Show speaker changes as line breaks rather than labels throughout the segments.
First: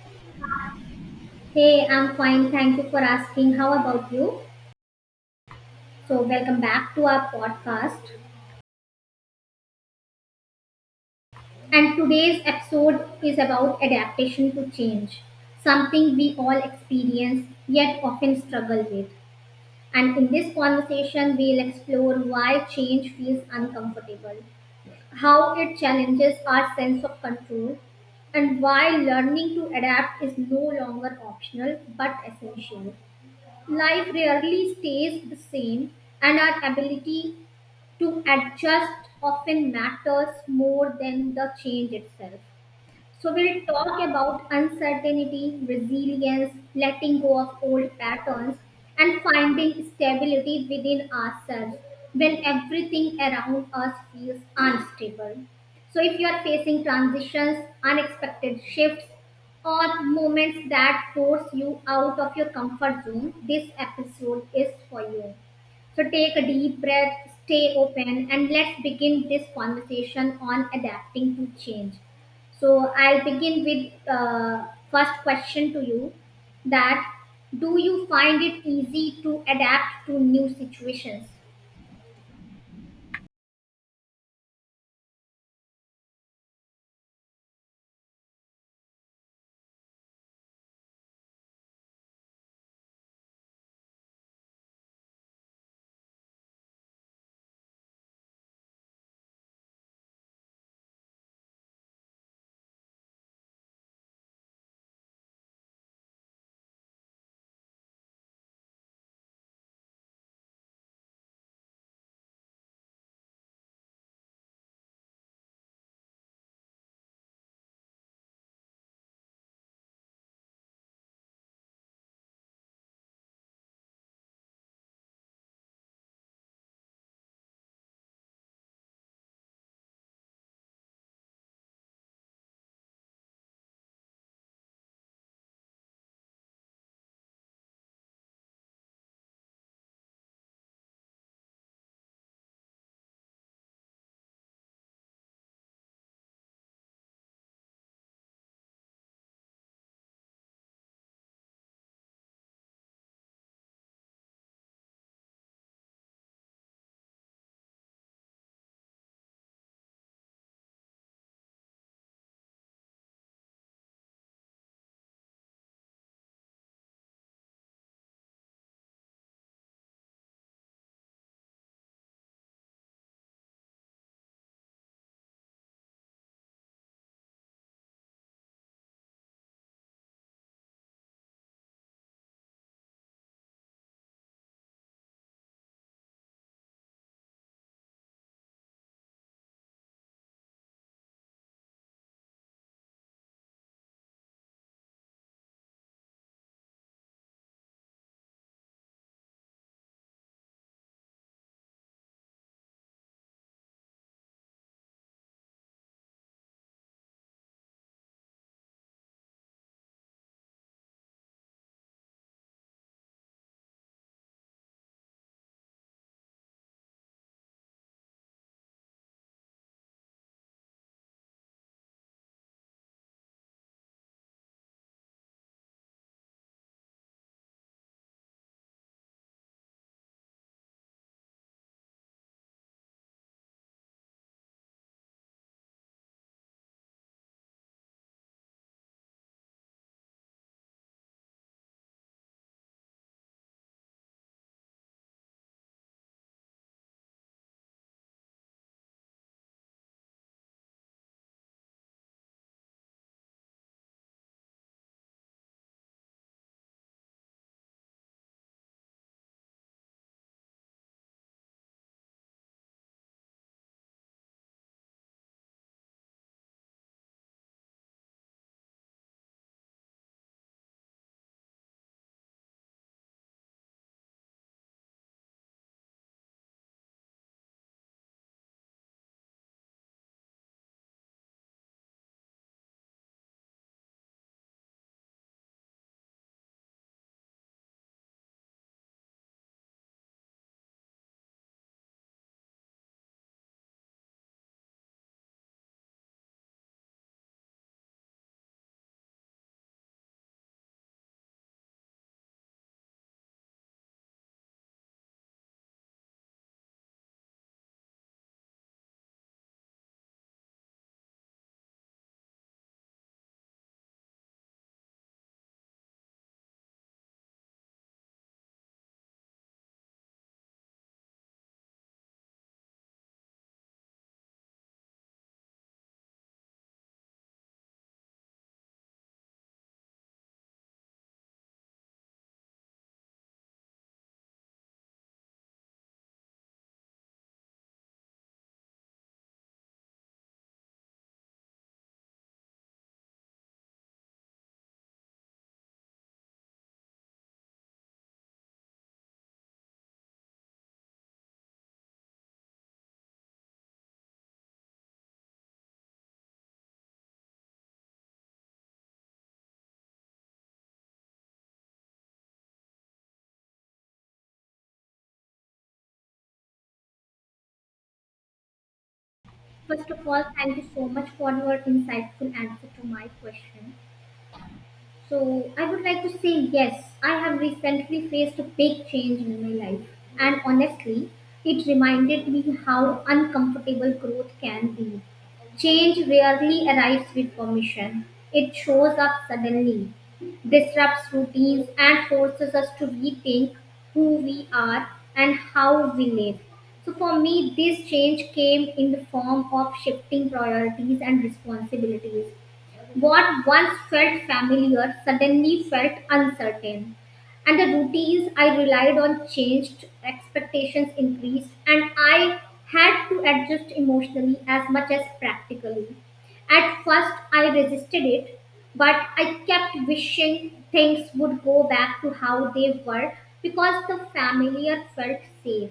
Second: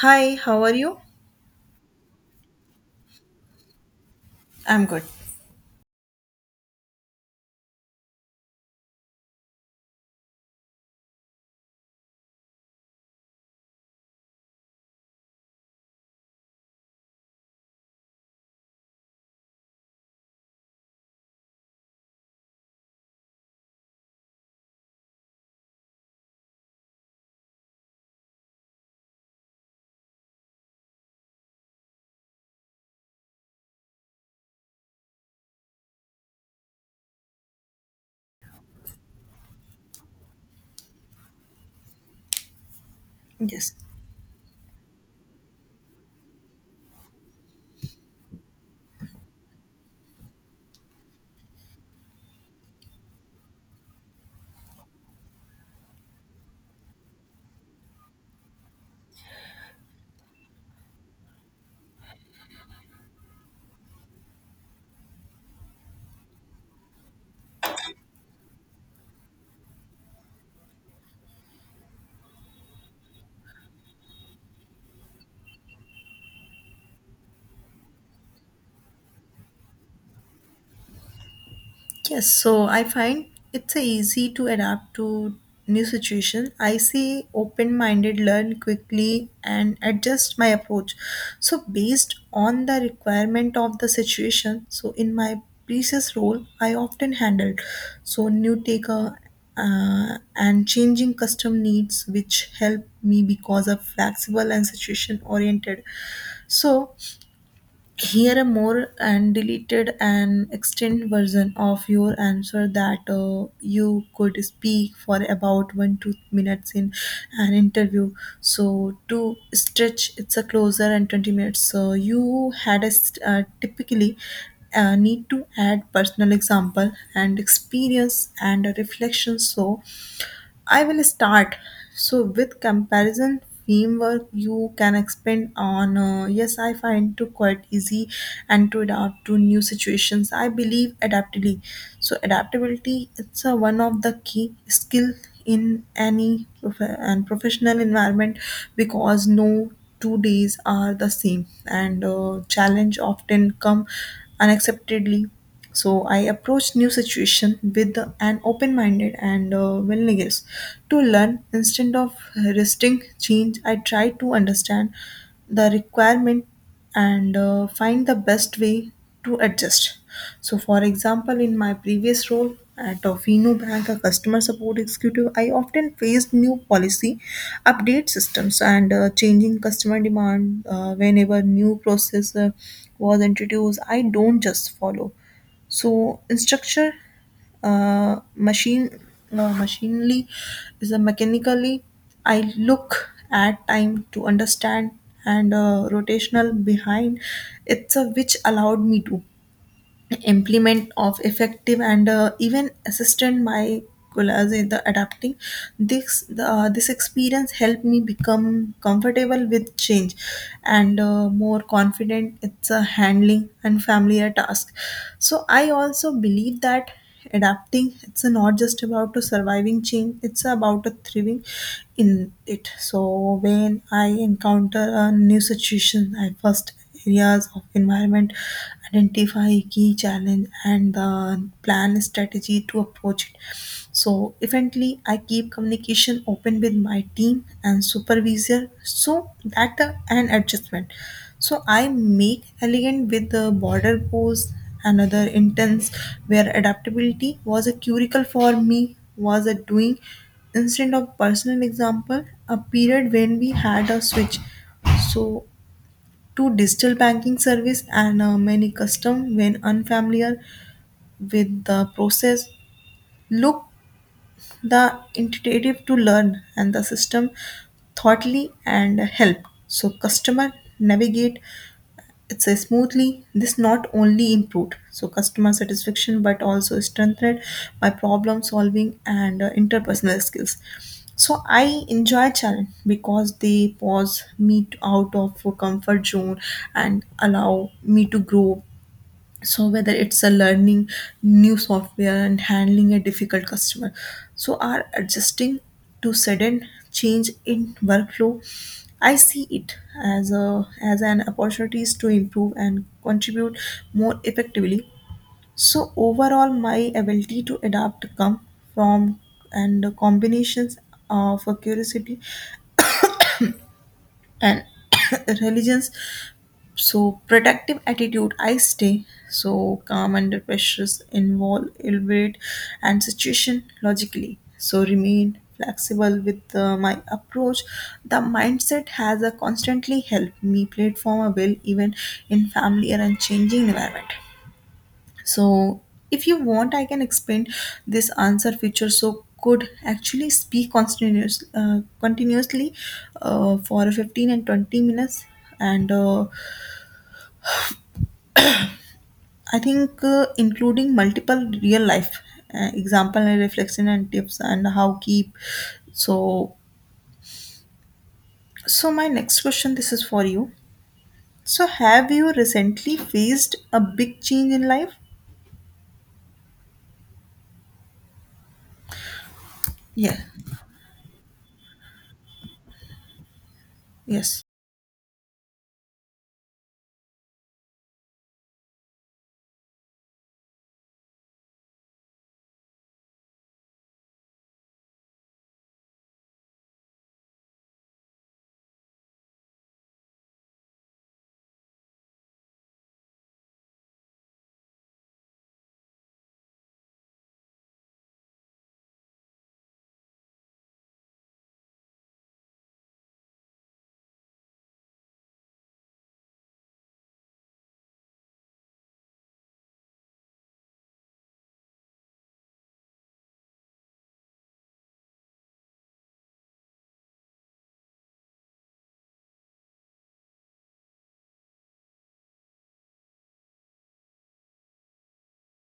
Hi, how are you?
Hey, I'm fine. Thank you for asking. How about you?
I'm good.
So, welcome back to our podcast. And today's episode is about adaptation to change, something we all experience yet often struggle with. And in this conversation, we'll explore why change feels uncomfortable, how it challenges our sense of control, and why learning to adapt is no longer optional but essential. Life rarely stays the same, and our ability to adjust often matters more than the change itself. So we'll
Yes.
talk about uncertainty, resilience, letting go of old patterns, and finding stability within ourselves when everything around us feels unstable. So if you are facing transitions, unexpected shifts, or moments that force you out of your comfort zone, this episode is for you. So take a deep breath, stay open, and let's begin this conversation on adapting to change. So I'll begin with first question to you that do you find it easy to adapt to new situations?
Yes, so I find it's a easy to adapt to new situation. I see open-minded learn quickly and adjust my approach. So based on the requirement of the situation, so in my previous role, I often handled so new taker and changing custom needs which help me because of flexible and situation oriented. So here a more and deleted and extended version of your answer that you could speak for about 1 to 2 minutes in an interview. So to stretch, it's a closer and 20 minutes. So you had a typically need to add personal example and experience and a reflection. So I will start. So, with comparison framework, you can expand on. Yes, I find to quite easy and to adapt to new situations. I believe adaptability. So, adaptability it's one of the key skill in any prof- and professional environment because no two days are the same and challenge often come unexpectedly. So I approached new situation with an open minded and willingness to learn. Instead of resisting change, I try to understand the requirement and find the best way to adjust. So for example, in my previous role at a Fino Bank, a customer support executive, I often faced new policy update systems and changing customer demand. Whenever new process was introduced, I don't just follow. So, structure, machine, no, machinely is a mechanically. I look at time to understand and rotational behind. It's a which allowed me to implement of effective and even assistant molecules in the adapting this this experience helped me become comfortable with change and more confident it's a handling and familiar task. So I also believe that adapting it's not just about a surviving change, it's about a thriving in it. So when I encounter a new situation, I first areas of environment, identify key challenge and the plan strategy to approach it. So eventually, I keep communication open with my team and supervisor so that an adjustment. So I make elegant with the border pose, another intense where adaptability was a curricle for me was a doing. Instead of personal example, a period when we had a switch so to digital banking service and many custom when unfamiliar with the process, look the intuitive to learn and the system thoughtly and help so customer navigate it says smoothly. This not only improved so customer satisfaction but also strengthened by problem solving and interpersonal skills. So I enjoy challenge because they pause me out of comfort zone and allow me to grow. So whether it's a learning new software and handling a difficult customer so are adjusting to sudden change in workflow, I see it as a as an opportunities to improve and contribute more effectively. So overall my ability to adapt come from and combinations of curiosity and religions, so protective attitude. I stay so calm under pressures, involve elaborate and situation logically so remain flexible with my approach. The mindset has a constantly helped me platform a will even in family or and changing environment. So if you want, I can explain this answer feature so could actually speak continuously for 15 and 20 minutes and I think including multiple real life example and reflection and tips and how keep. So, so my next question, this is for you. So, have you recently faced a big change in life?
First of
Yeah.
all, thank you so much for your insightful answer to my question.
Yes.
So I would like to say yes, I have recently faced a big change in my life. And honestly, it reminded me how uncomfortable growth can be. Change rarely arrives with permission. It shows up suddenly, disrupts routines, and forces us to rethink who we are and how we live. So, for me, this change came in the form of shifting priorities and responsibilities. What once felt familiar suddenly felt uncertain. And the routines I relied on changed, expectations increased, and I had to adjust emotionally as much as practically. At first, I resisted it, but I kept wishing things would go back to how they were because the familiar felt safe.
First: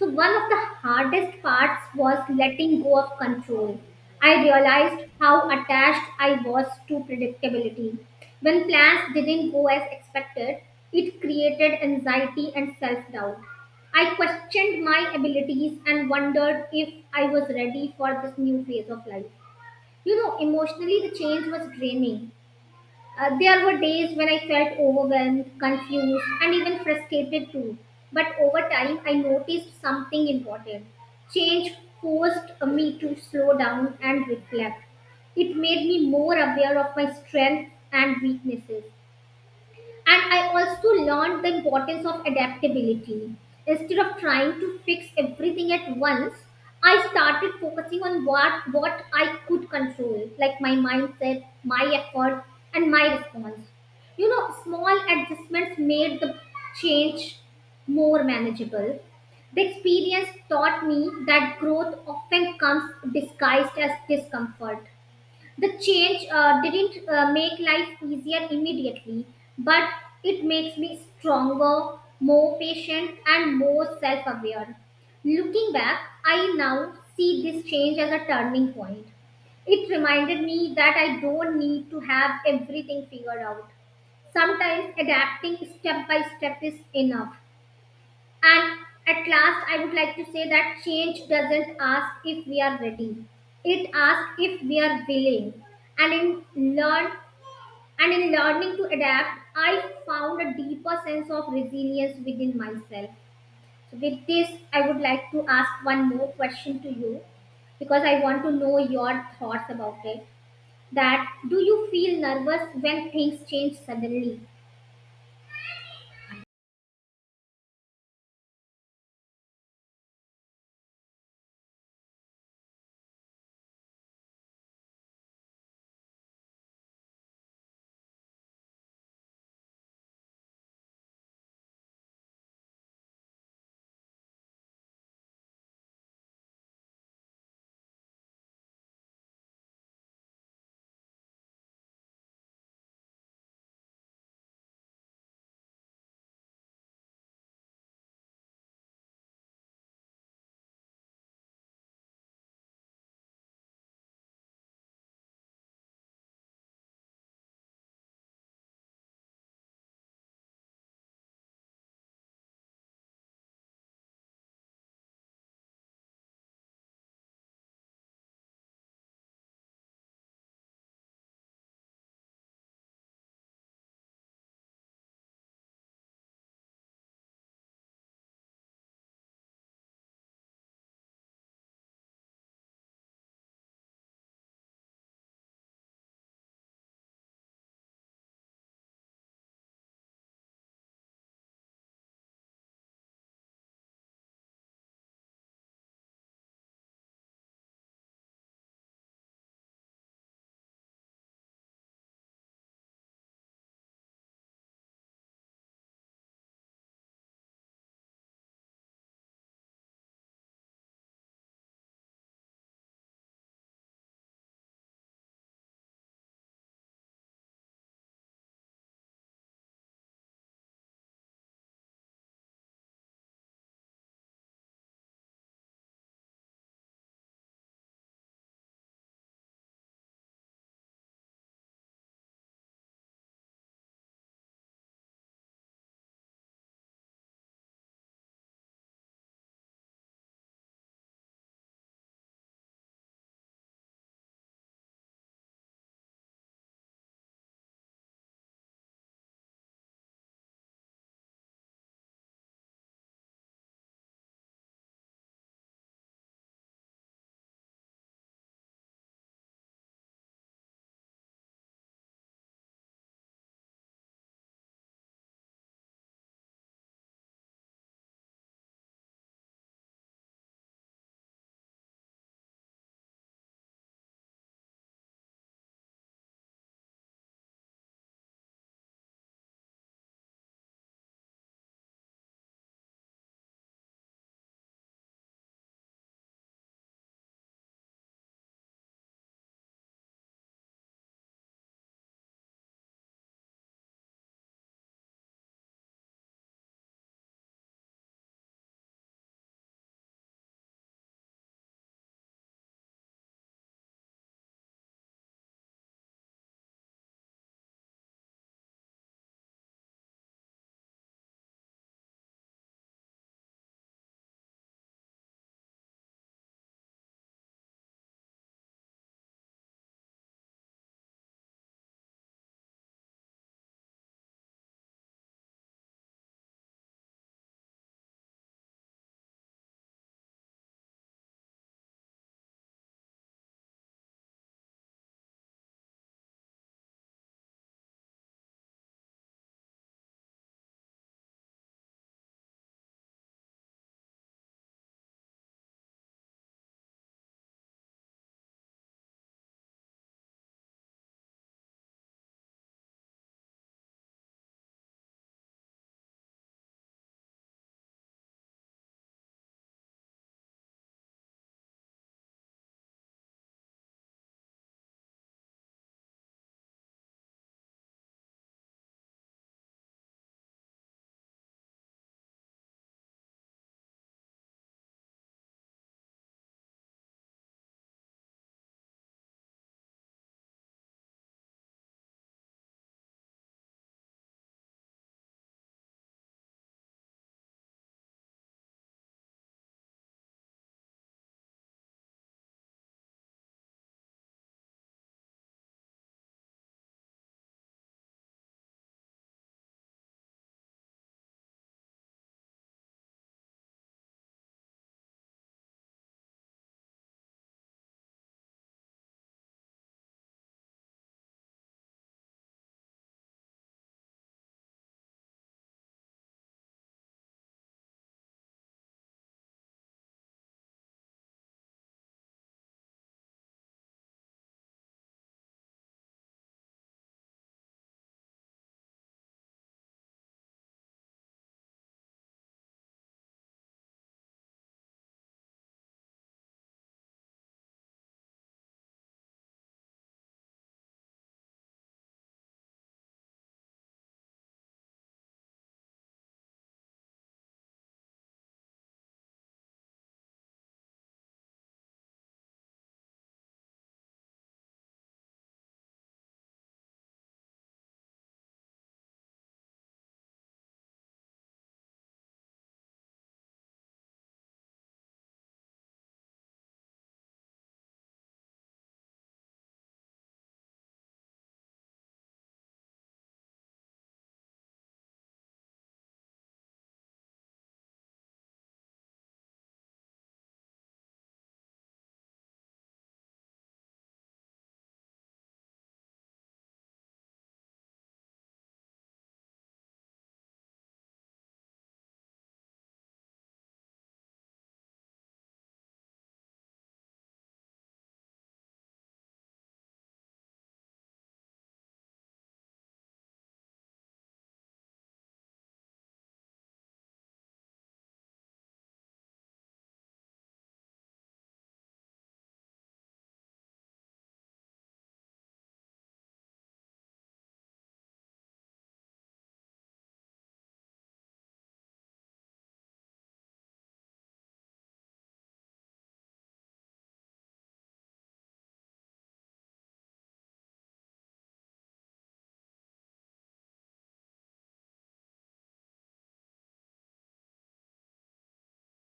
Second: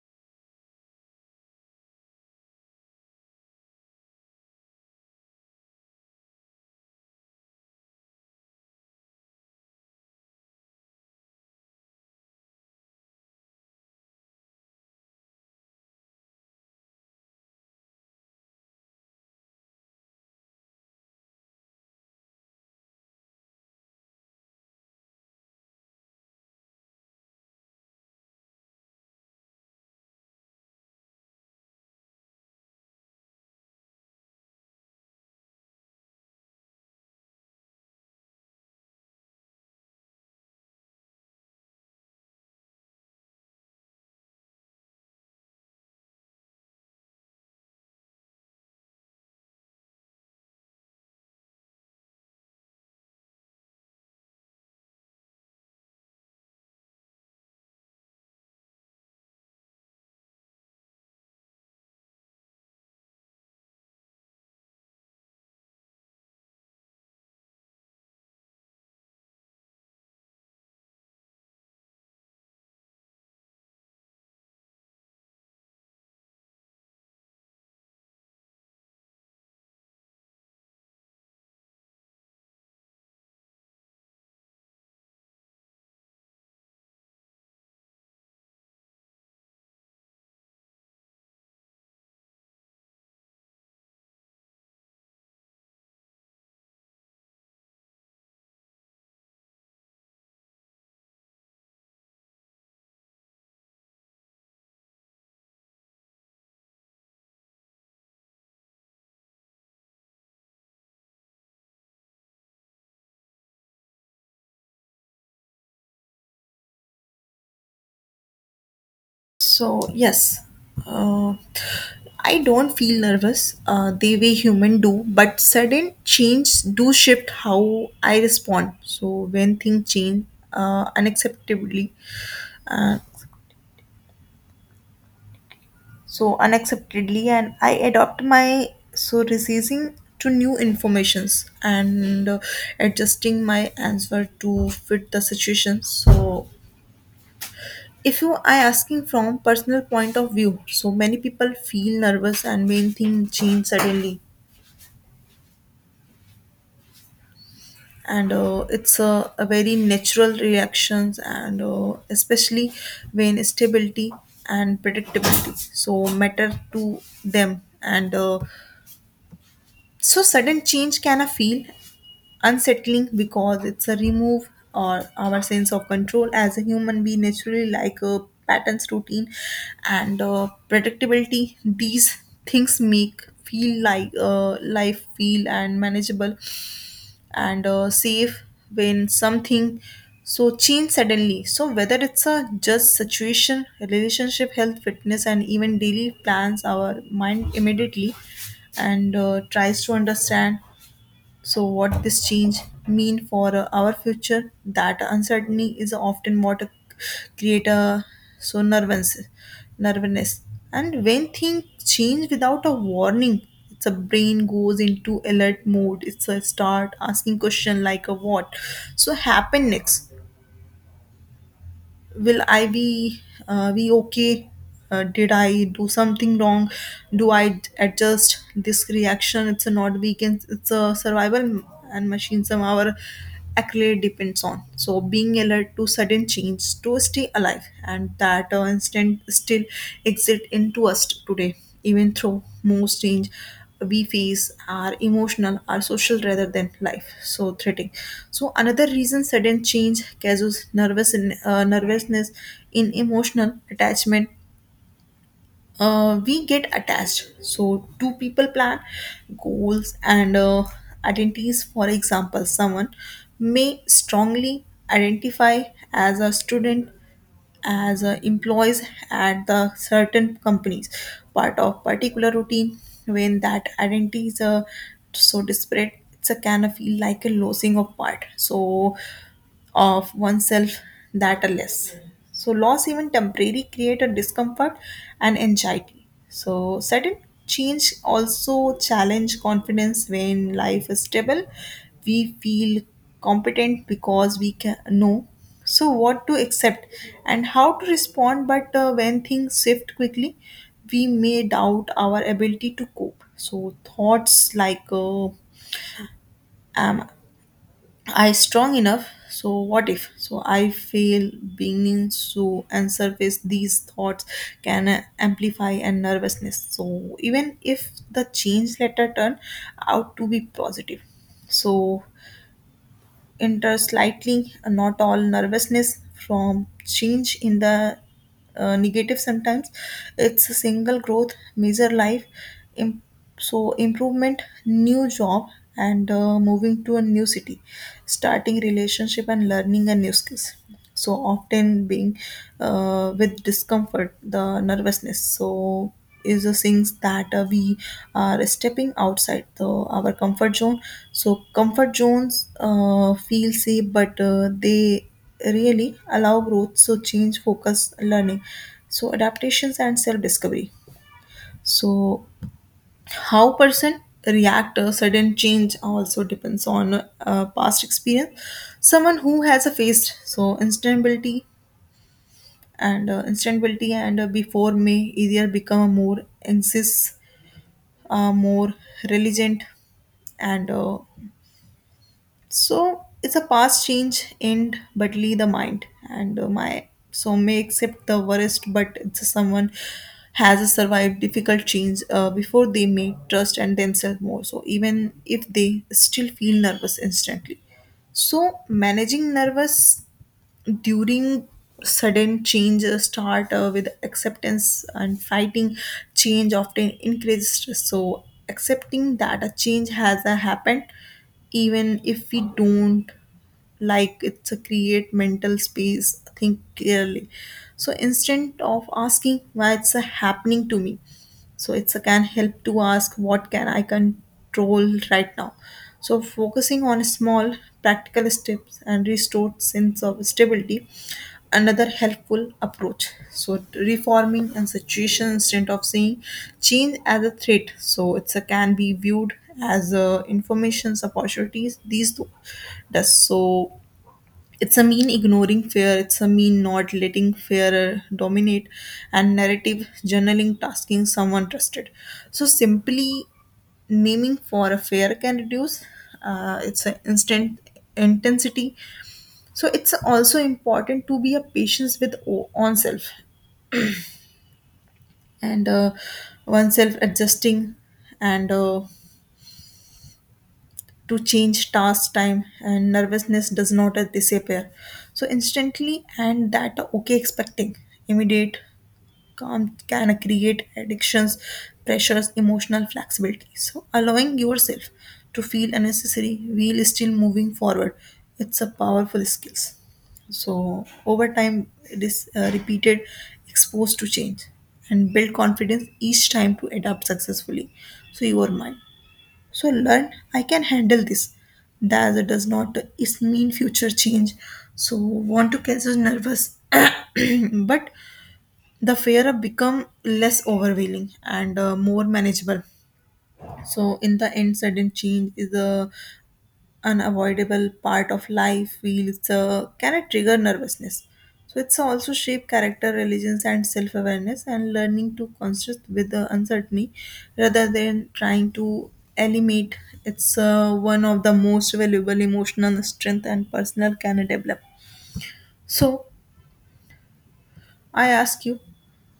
So, one of the hardest parts was letting go of control. I realized how attached I was to predictability. When plans didn't go as expected, it created anxiety and self doubt. I questioned my abilities and wondered if I was ready for this new phase of life. You know, emotionally, the change was draining. There were days when I felt overwhelmed, confused, and even frustrated too. But over time, I noticed something important. Change forced me to slow down and reflect. It made me more aware of my strengths and weaknesses. And I also learned the importance of adaptability. Instead of trying to fix everything at once, I started focusing on what I could control, like my mindset, my effort, and my response. You know, small adjustments made the change more manageable. The experience taught me that growth often comes disguised as discomfort. The change didn't make life easier immediately, but it makes me stronger, more patient, and more self aware. Looking back, I now see this change as a turning point. It reminded me that I don't need to have everything figured out. Sometimes adapting step by step is enough. And at last, I would like to say that change doesn't ask if we are ready. It asks if we are willing. And in learn and in learning to adapt, I found a deeper sense of resilience within myself. So with this, I would like to ask one more question to you because I want to know your thoughts about it. That do you feel nervous when things change suddenly?
So yes, uh, I don't feel nervous. The way human do, but sudden change do shift how I respond. So when things change unacceptably, uh, so unacceptedly, and I adopt my so resisting to new informations and adjusting my answer to fit the situation. So if you are asking from personal point of view, so many people feel nervous and main thing change suddenly and it's a very natural reactions and especially when stability and predictability so matter to them and so sudden change can feel unsettling because it's a remove or our sense of control. As a human, we naturally like patterns, routine and predictability. These things make feel like life feel and manageable and safe. When something so change suddenly, so whether it's a just situation, relationship, health, fitness and even daily plans, our mind immediately and tries to understand so what this change mean for our future? That uncertainty is often what create a so nervousness. And when things change without a warning, it's a brain goes into alert mode. It's a start asking question like a what, so happen next, will I be okay, did I do something wrong, do I adjust this reaction. It's a not weekend, it's a survival and machine some our accolade depends on so being alert to sudden change to stay alive, and that instant still exist into us today, even through most change we face are emotional are social rather than life so threatening. So another reason sudden change causes nervousness in emotional attachment. We get attached so two people, plan, goals and identities. For example, someone may strongly identify as a student, as employees at the certain companies, part of particular routine. When that identity is so disparate, it's a kind of feel like a losing of part so of oneself, that are less. So, loss, even temporary, create a discomfort and anxiety. So, sudden change also challenge confidence when life is stable. We feel competent because we can know so what to accept and how to respond. But when things shift quickly, we may doubt our ability to cope. So, thoughts like am I strong enough. So what if? So I feel beginning to and surface these thoughts can amplify and nervousness. So even if the change letter turn out to be positive, so enter slightly, not all nervousness from change in the negative sometimes. It's a single growth, major life, im- so improvement, new job, and moving to a new city, starting relationship and learning a new skills, so often being with discomfort the nervousness, so is the things that we are stepping outside the our comfort zone. So comfort zones feel safe but they really allow growth. So change focus learning so adaptations and self discovery. So how person react to sudden change also depends on past experience. Someone who has a faced so instability and instantability and before, may either become more anxious, more religion and so it's a past change end but leave the mind and my so may accept the worst. But it's someone has survived difficult change before, they may trust and themselves more, so even if they still feel nervous instantly. So managing nervous during sudden changes start with acceptance and fighting change often increases stress. So accepting that a change has happened, even if we don't like, it's a create mental space think clearly. So instead of asking why it's a happening to me, so it's a can help to ask what can I control right now. So focusing on small practical steps and restored sense of stability, another helpful approach, so reforming and situation instead of seeing change as a threat, so it's a can be viewed as information's opportunities. These two does so it's a mean ignoring fear, it's a mean not letting fear dominate and narrative journaling tasking someone trusted. So simply naming for a fear can reduce it's an instant intensity. So it's also important to be a patience with on and oneself adjusting and to change task time and nervousness does not disappear so instantly, and that okay, expecting immediate calm can create addictions, pressures, emotional flexibility. So, allowing yourself to feel unnecessary while still moving forward, it's a powerful skills. So, over time, it is repeated, exposed to change, and build confidence each time to adapt successfully. So, your mind. So, learn I can handle this. That does not is mean future change. So, want to cancel nervous, but the fear of become less overwhelming and more manageable. So in the end, sudden change is a unavoidable part of life feels can it trigger nervousness, so it's also shape character, religions and self-awareness, and learning to consist with the uncertainty rather than trying to eliminate, it's one of the most valuable emotional strength and personal can develop. So I ask you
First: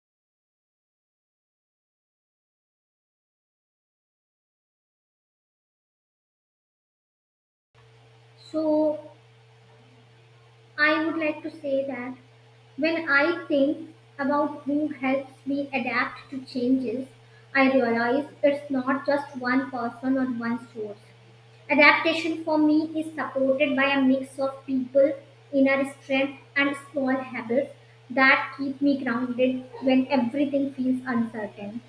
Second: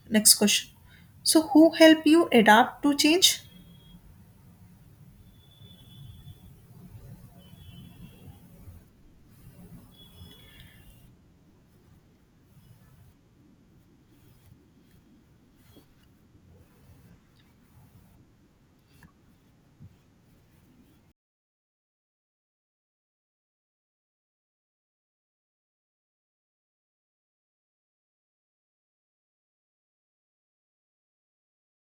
next question. So, who help you adapt to change?
So I would like to say that when I think about who helps me adapt to changes, I realize it's not just one person or one source. Adaptation for me is supported by a mix of people, inner strength, and small habits that keep me grounded when everything feels uncertain.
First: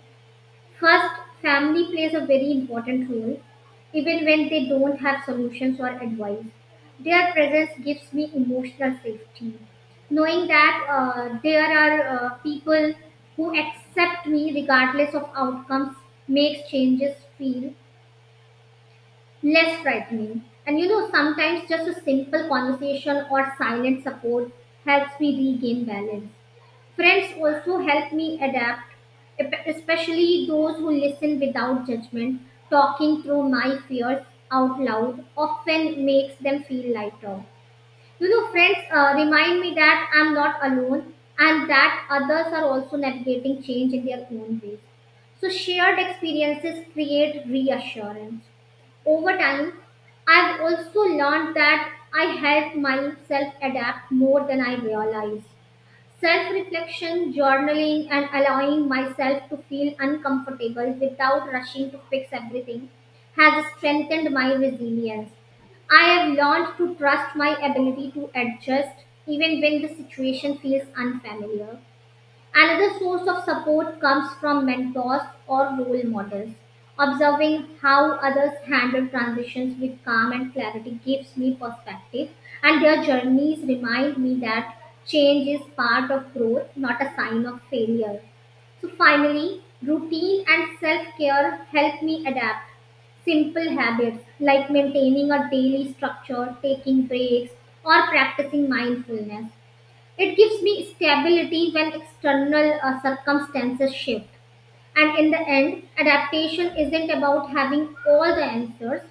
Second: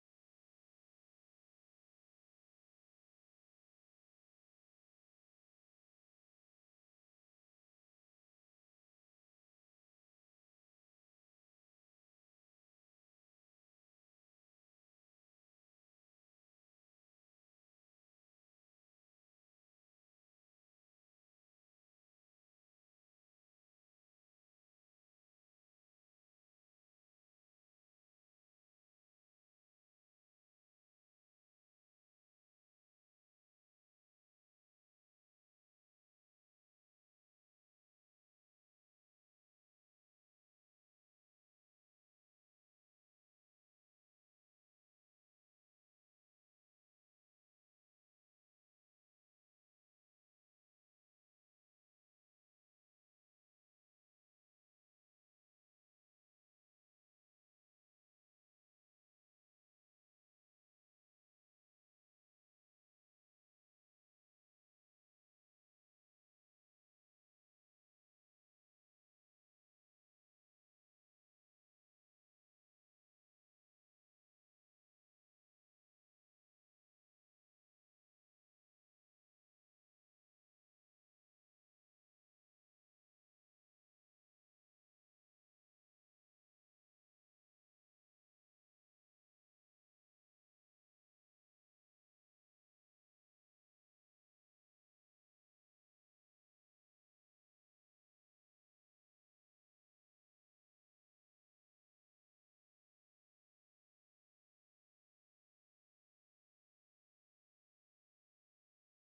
First, family plays a very important role, even when they don't have solutions or advice. Their presence gives me emotional safety. Knowing that there are people who accept me regardless of outcomes makes changes feel less frightening. And you know, sometimes just a simple conversation or silent support helps me regain balance. Friends also help me adapt, especially those who listen without judgment. Talking through my fears out loud often makes them feel lighter. You know, friends remind me that I'm not alone and that others are also navigating change in their own ways. So, shared experiences create reassurance over time. I've also learned that I help myself adapt more than I realize. Self reflection, journaling, and allowing myself to feel uncomfortable without rushing to fix everything has strengthened my resilience. I have learned to trust my ability to adjust even when the situation feels unfamiliar. Another source of support comes from mentors or role models. Observing how others handle transitions with calm and clarity gives me perspective, and their journeys remind me that change is part of growth, not a sign of failure. So, finally, routine and self care help me adapt. Simple habits like maintaining a daily structure, taking breaks, or practicing mindfulness it gives me stability when external circumstances shift. And in the end, adaptation isn't about having all the answers,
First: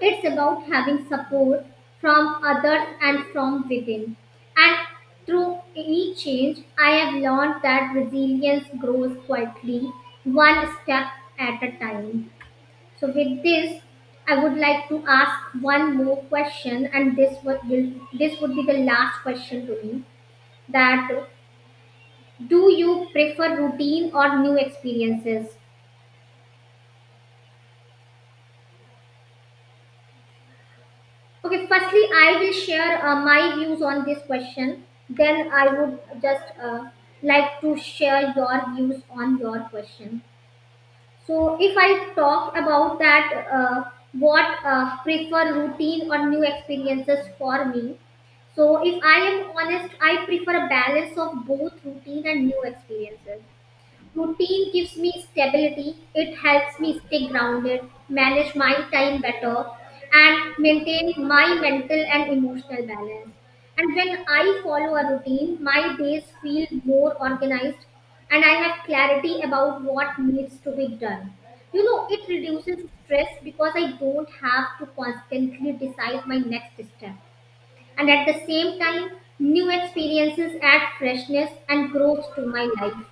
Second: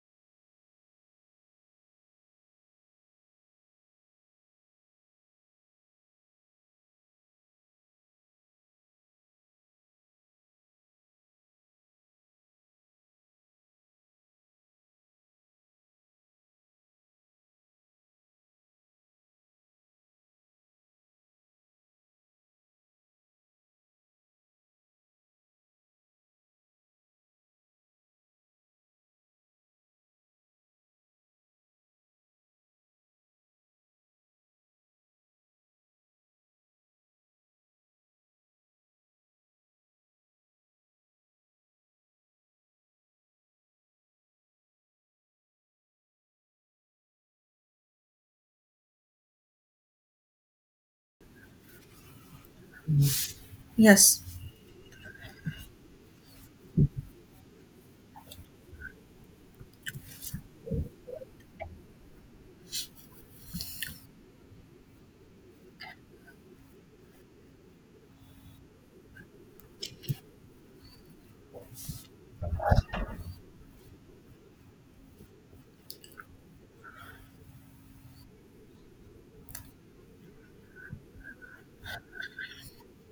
it's about having support from others and from within. And through any change, I have learned that resilience grows quietly, one step at a time. So, with this, I would like to ask one more question, and this would be the last question to me that do you prefer routine or new experiences? Okay, firstly I will share my views on this question, then I would just like to share your views on your question. So if I talk about that, uh, what prefer routine or new experiences for me. So if I am honest, I prefer a balance of both routine and new experiences.
Yes.
Routine gives me stability, it helps me stay grounded, manage my time better, and maintain my mental and emotional balance. And when I follow a routine, my days feel more organized and I have clarity about what needs to be done. You know, it reduces stress because I don't have to constantly decide my next step, and at the same time, new experiences add freshness and growth to my life.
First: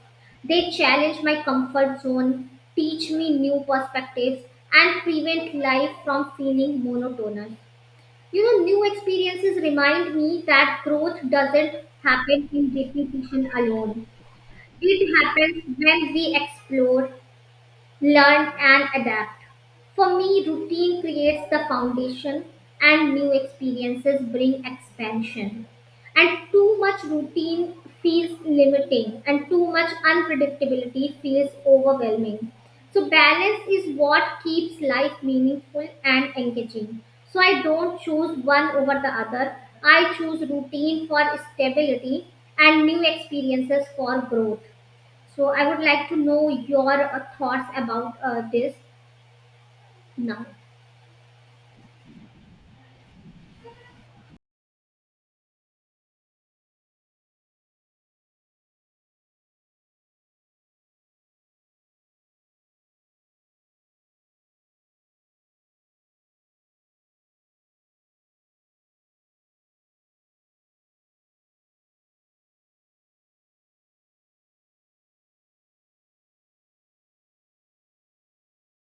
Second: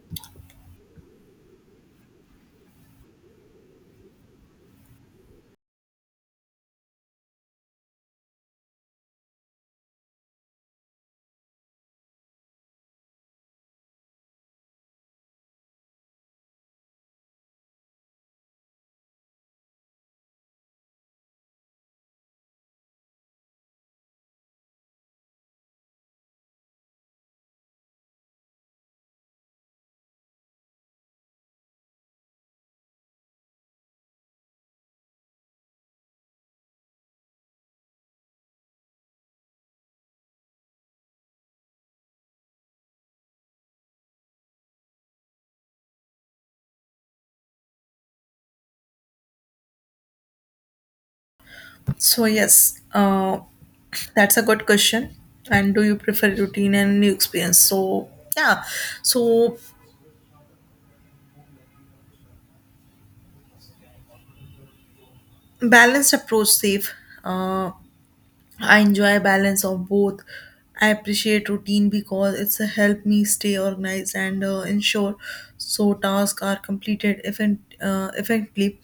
They challenge my comfort zone, teach me new perspectives, and prevent life from feeling monotonous. You know, new experiences remind me that growth doesn't happen in repetition alone. It happens when we explore, learn, and adapt. For me, routine creates the foundation and new experiences bring expansion. And too much routine feels limiting and too much unpredictability feels overwhelming. So, balance is what keeps life meaningful and engaging. So, I don't choose one over the other. I choose routine for stability and new experiences for growth. So, I would like to know your thoughts about this now.
So, yes, that's a good question. And do you prefer routine and new experience? So, yeah. So, balanced approach, safe. Uh, I enjoy balance of both. I appreciate routine because it's a help me stay organized and ensure so tasks are completed effectively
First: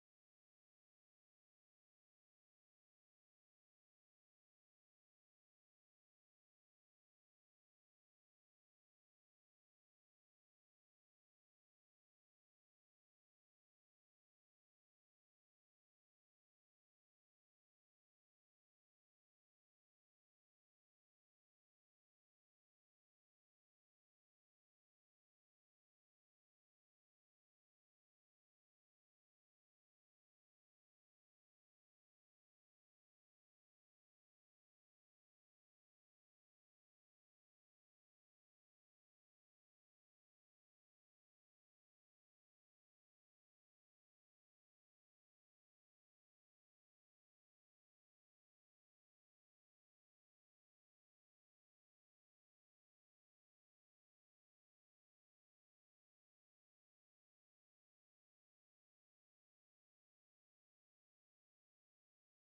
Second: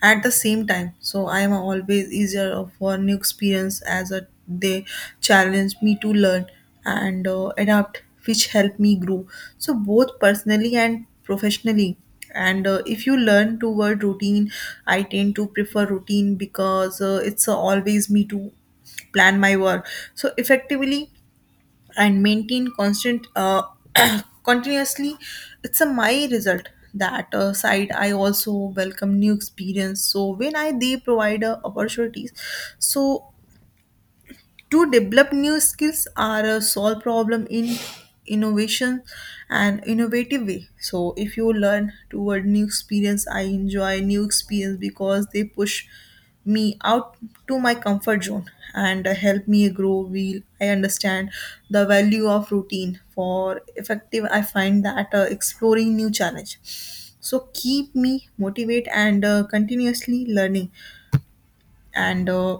at the same time. So I am always easier for new experience as a, they challenge me to learn and adapt, which help me grow. So both personally and professionally. And if you learn toward routine, I tend to prefer routine because it's always me too plan my work so effectively and maintain constant continuously it's a my result. That side, I also welcome new experience. So when I they provide opportunities, so to develop new skills or solve problem in innovation and innovative way. So if you learn toward new experience, I enjoy new experience because they push me out to my comfort zone and help me grow. Will I understand the value of routine for effective? I find that exploring new challenge, so keep me motivate and continuously learning. and uh,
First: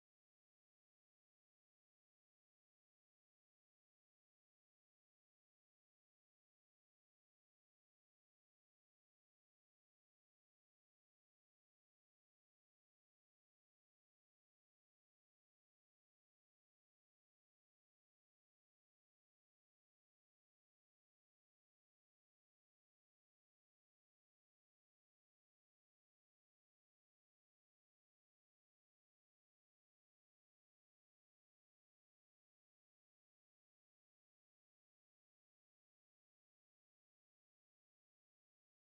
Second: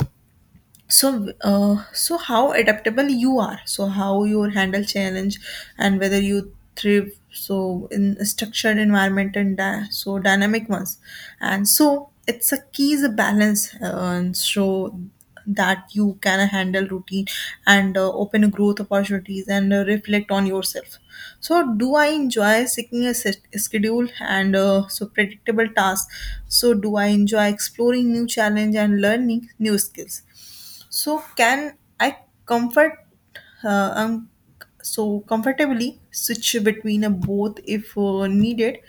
so uh, so how adaptable you are, so how you handle challenge and whether you thrive so in a structured environment and dynamic ones. And so it's a key is a balance and so that you can handle routine and open growth opportunities and reflect on yourself. So do I enjoy seeking a schedule and so predictable tasks? So do I enjoy exploring new challenge and learning new skills? So can I comfort uh, um, so comfortably switch between a both if needed.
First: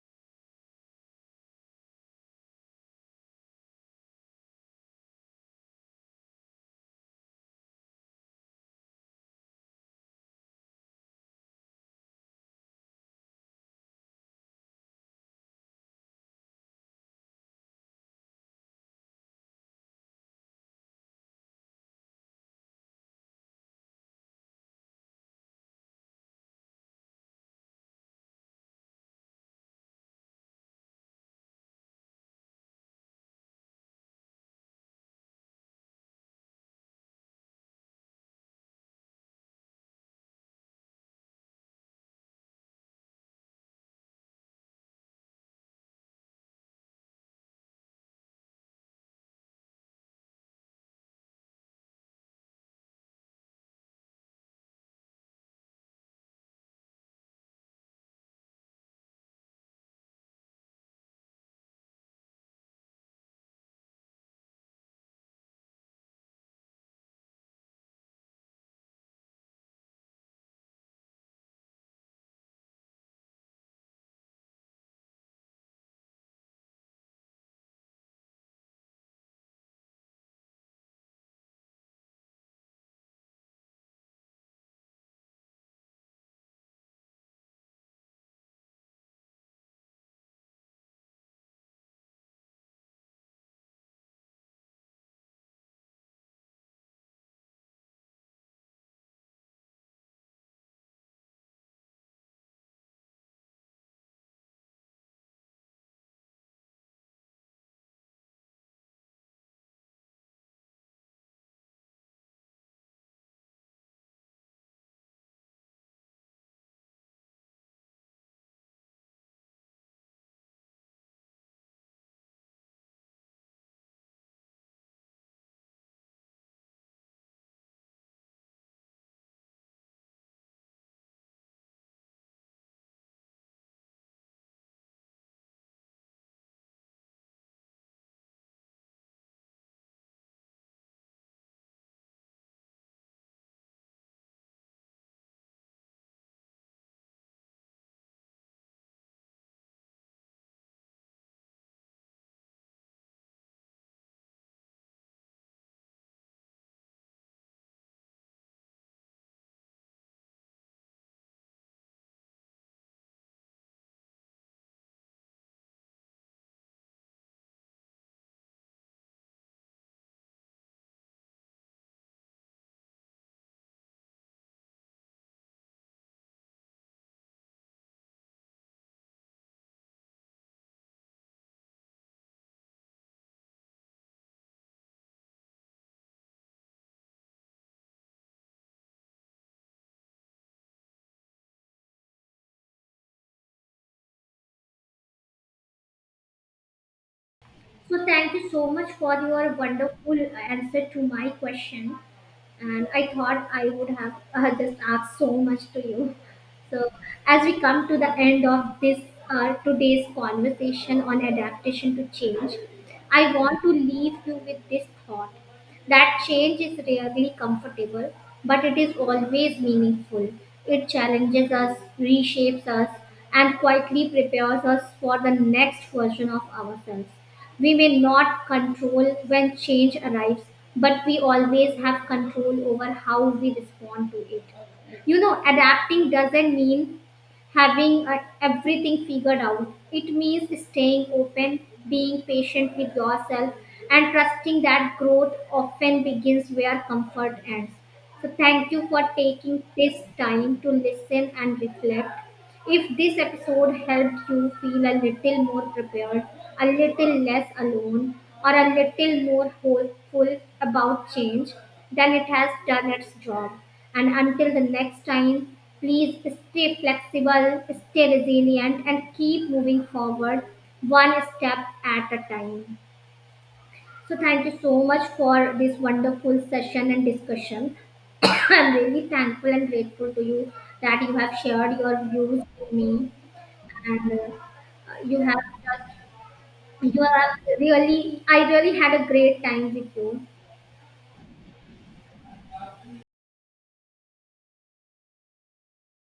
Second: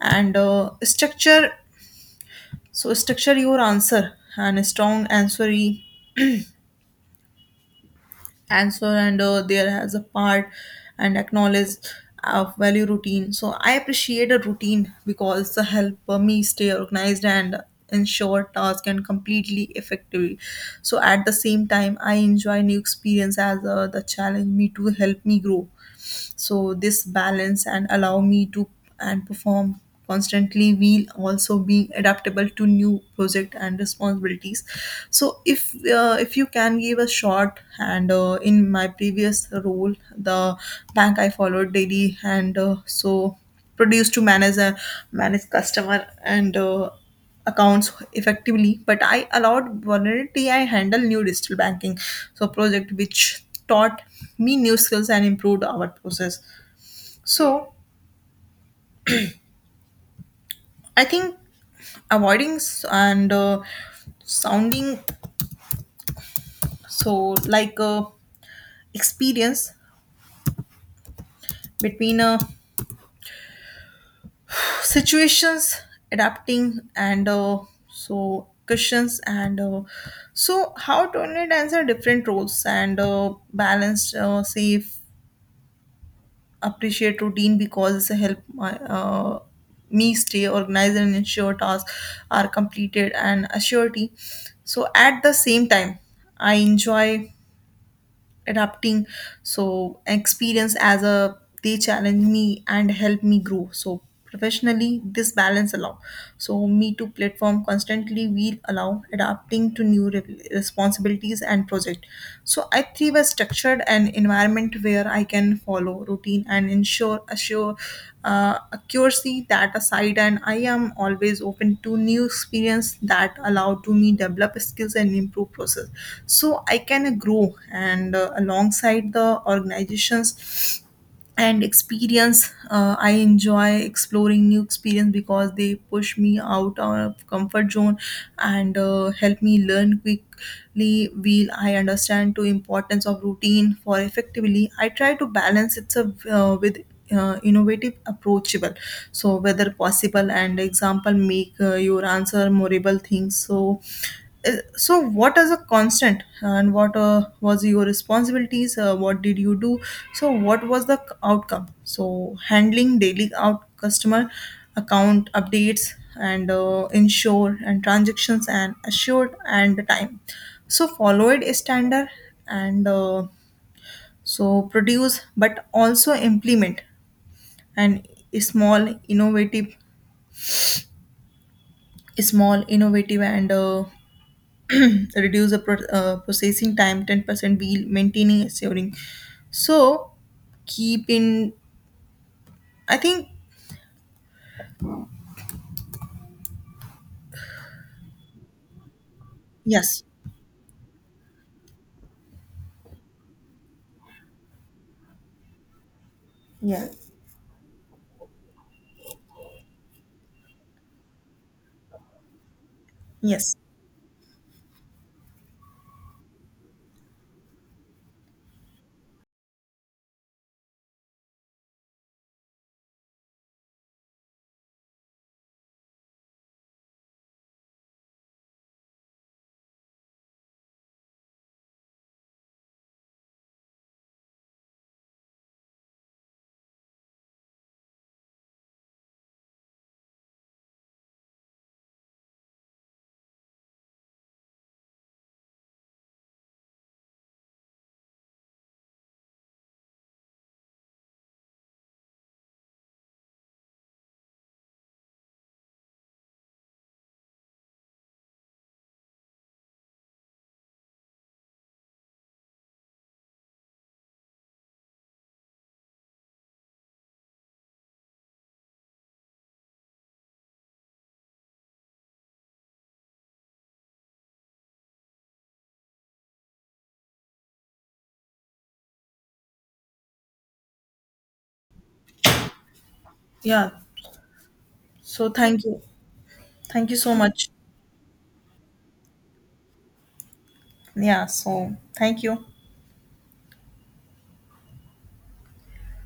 And uh, structure so structure your answer and a strong answer and there has a part and acknowledge of value routine. So I appreciate a routine because the help me stay organized and ensure task and completely effectively. So at the same time, I enjoy new experience as the challenge me to help me grow. So this balance and allow me to and perform constantly, will also be adaptable to new project and responsibilities. So if you can give a short and in my previous role the bank, I followed daily and so produced to manage customer and accounts effectively, but I allowed vulnerability. I handle new digital banking, so project which taught me new skills and improved our process. So I think, avoiding and sounding so like experience between situations, adapting and so questions and so how to answer different roles and balance safe, appreciate routine because it help me stay organized and ensure tasks are completed and a. So at the same time, I enjoy adapting. So experience as a they challenge me and help me grow. So professionally, this balance allow. So me to platform constantly, will allow adapting to new responsibilities and project. So I thrive a structured and environment where I can follow routine and ensure assure accuracy that aside, and I am always open to new experience that allow to me develop skills and improve process. So I can grow and alongside the organizations and experience. I enjoy exploring new experience because they push me out of comfort zone and help me learn quickly. Will I understand to importance of routine for effectively? I try to balance it with innovative approachable, so whether possible and example, make your answer memorable things. So what is a constant, and what was your responsibilities, what did you do, so what was the outcome, so handling daily out customer account updates and ensure and transactions and assured and the time. So followed a standard and so produce but also implement and small innovative small innovative and reduce the processing time 10%, while maintaining assuring, so keep in. I think.
So thank you so much for your
Yes,
wonderful answer to my question. And I thought I would have just asked so much to you.
yeah,
So, as we come to the end of this today's conversation on adaptation to change, I
yes,
want to leave you with this thought that change is rarely comfortable, but it is always meaningful. It challenges us, reshapes us, and quietly prepares us for the next version of ourselves. We may not control when change arrives, but we always have control over how we respond to it. You know, adapting doesn't mean having everything figured out. It means staying open, being patient with yourself, and trusting that growth often begins where comfort ends. So thank you for taking this time to listen and reflect. If this episode helped you feel a little more prepared, a little less alone, or a little more hopeful about change, then it has done its job. And until the next time, please stay flexible, stay resilient, and keep moving forward one step at a time. So, thank you so much for this wonderful session and discussion. I'm really thankful and grateful to you that you have shared your views with me
yeah.
and you
So
have
thank you,
just
thank you
you
so
have
much,
really I really had a great time with you.
yeah. So thank you.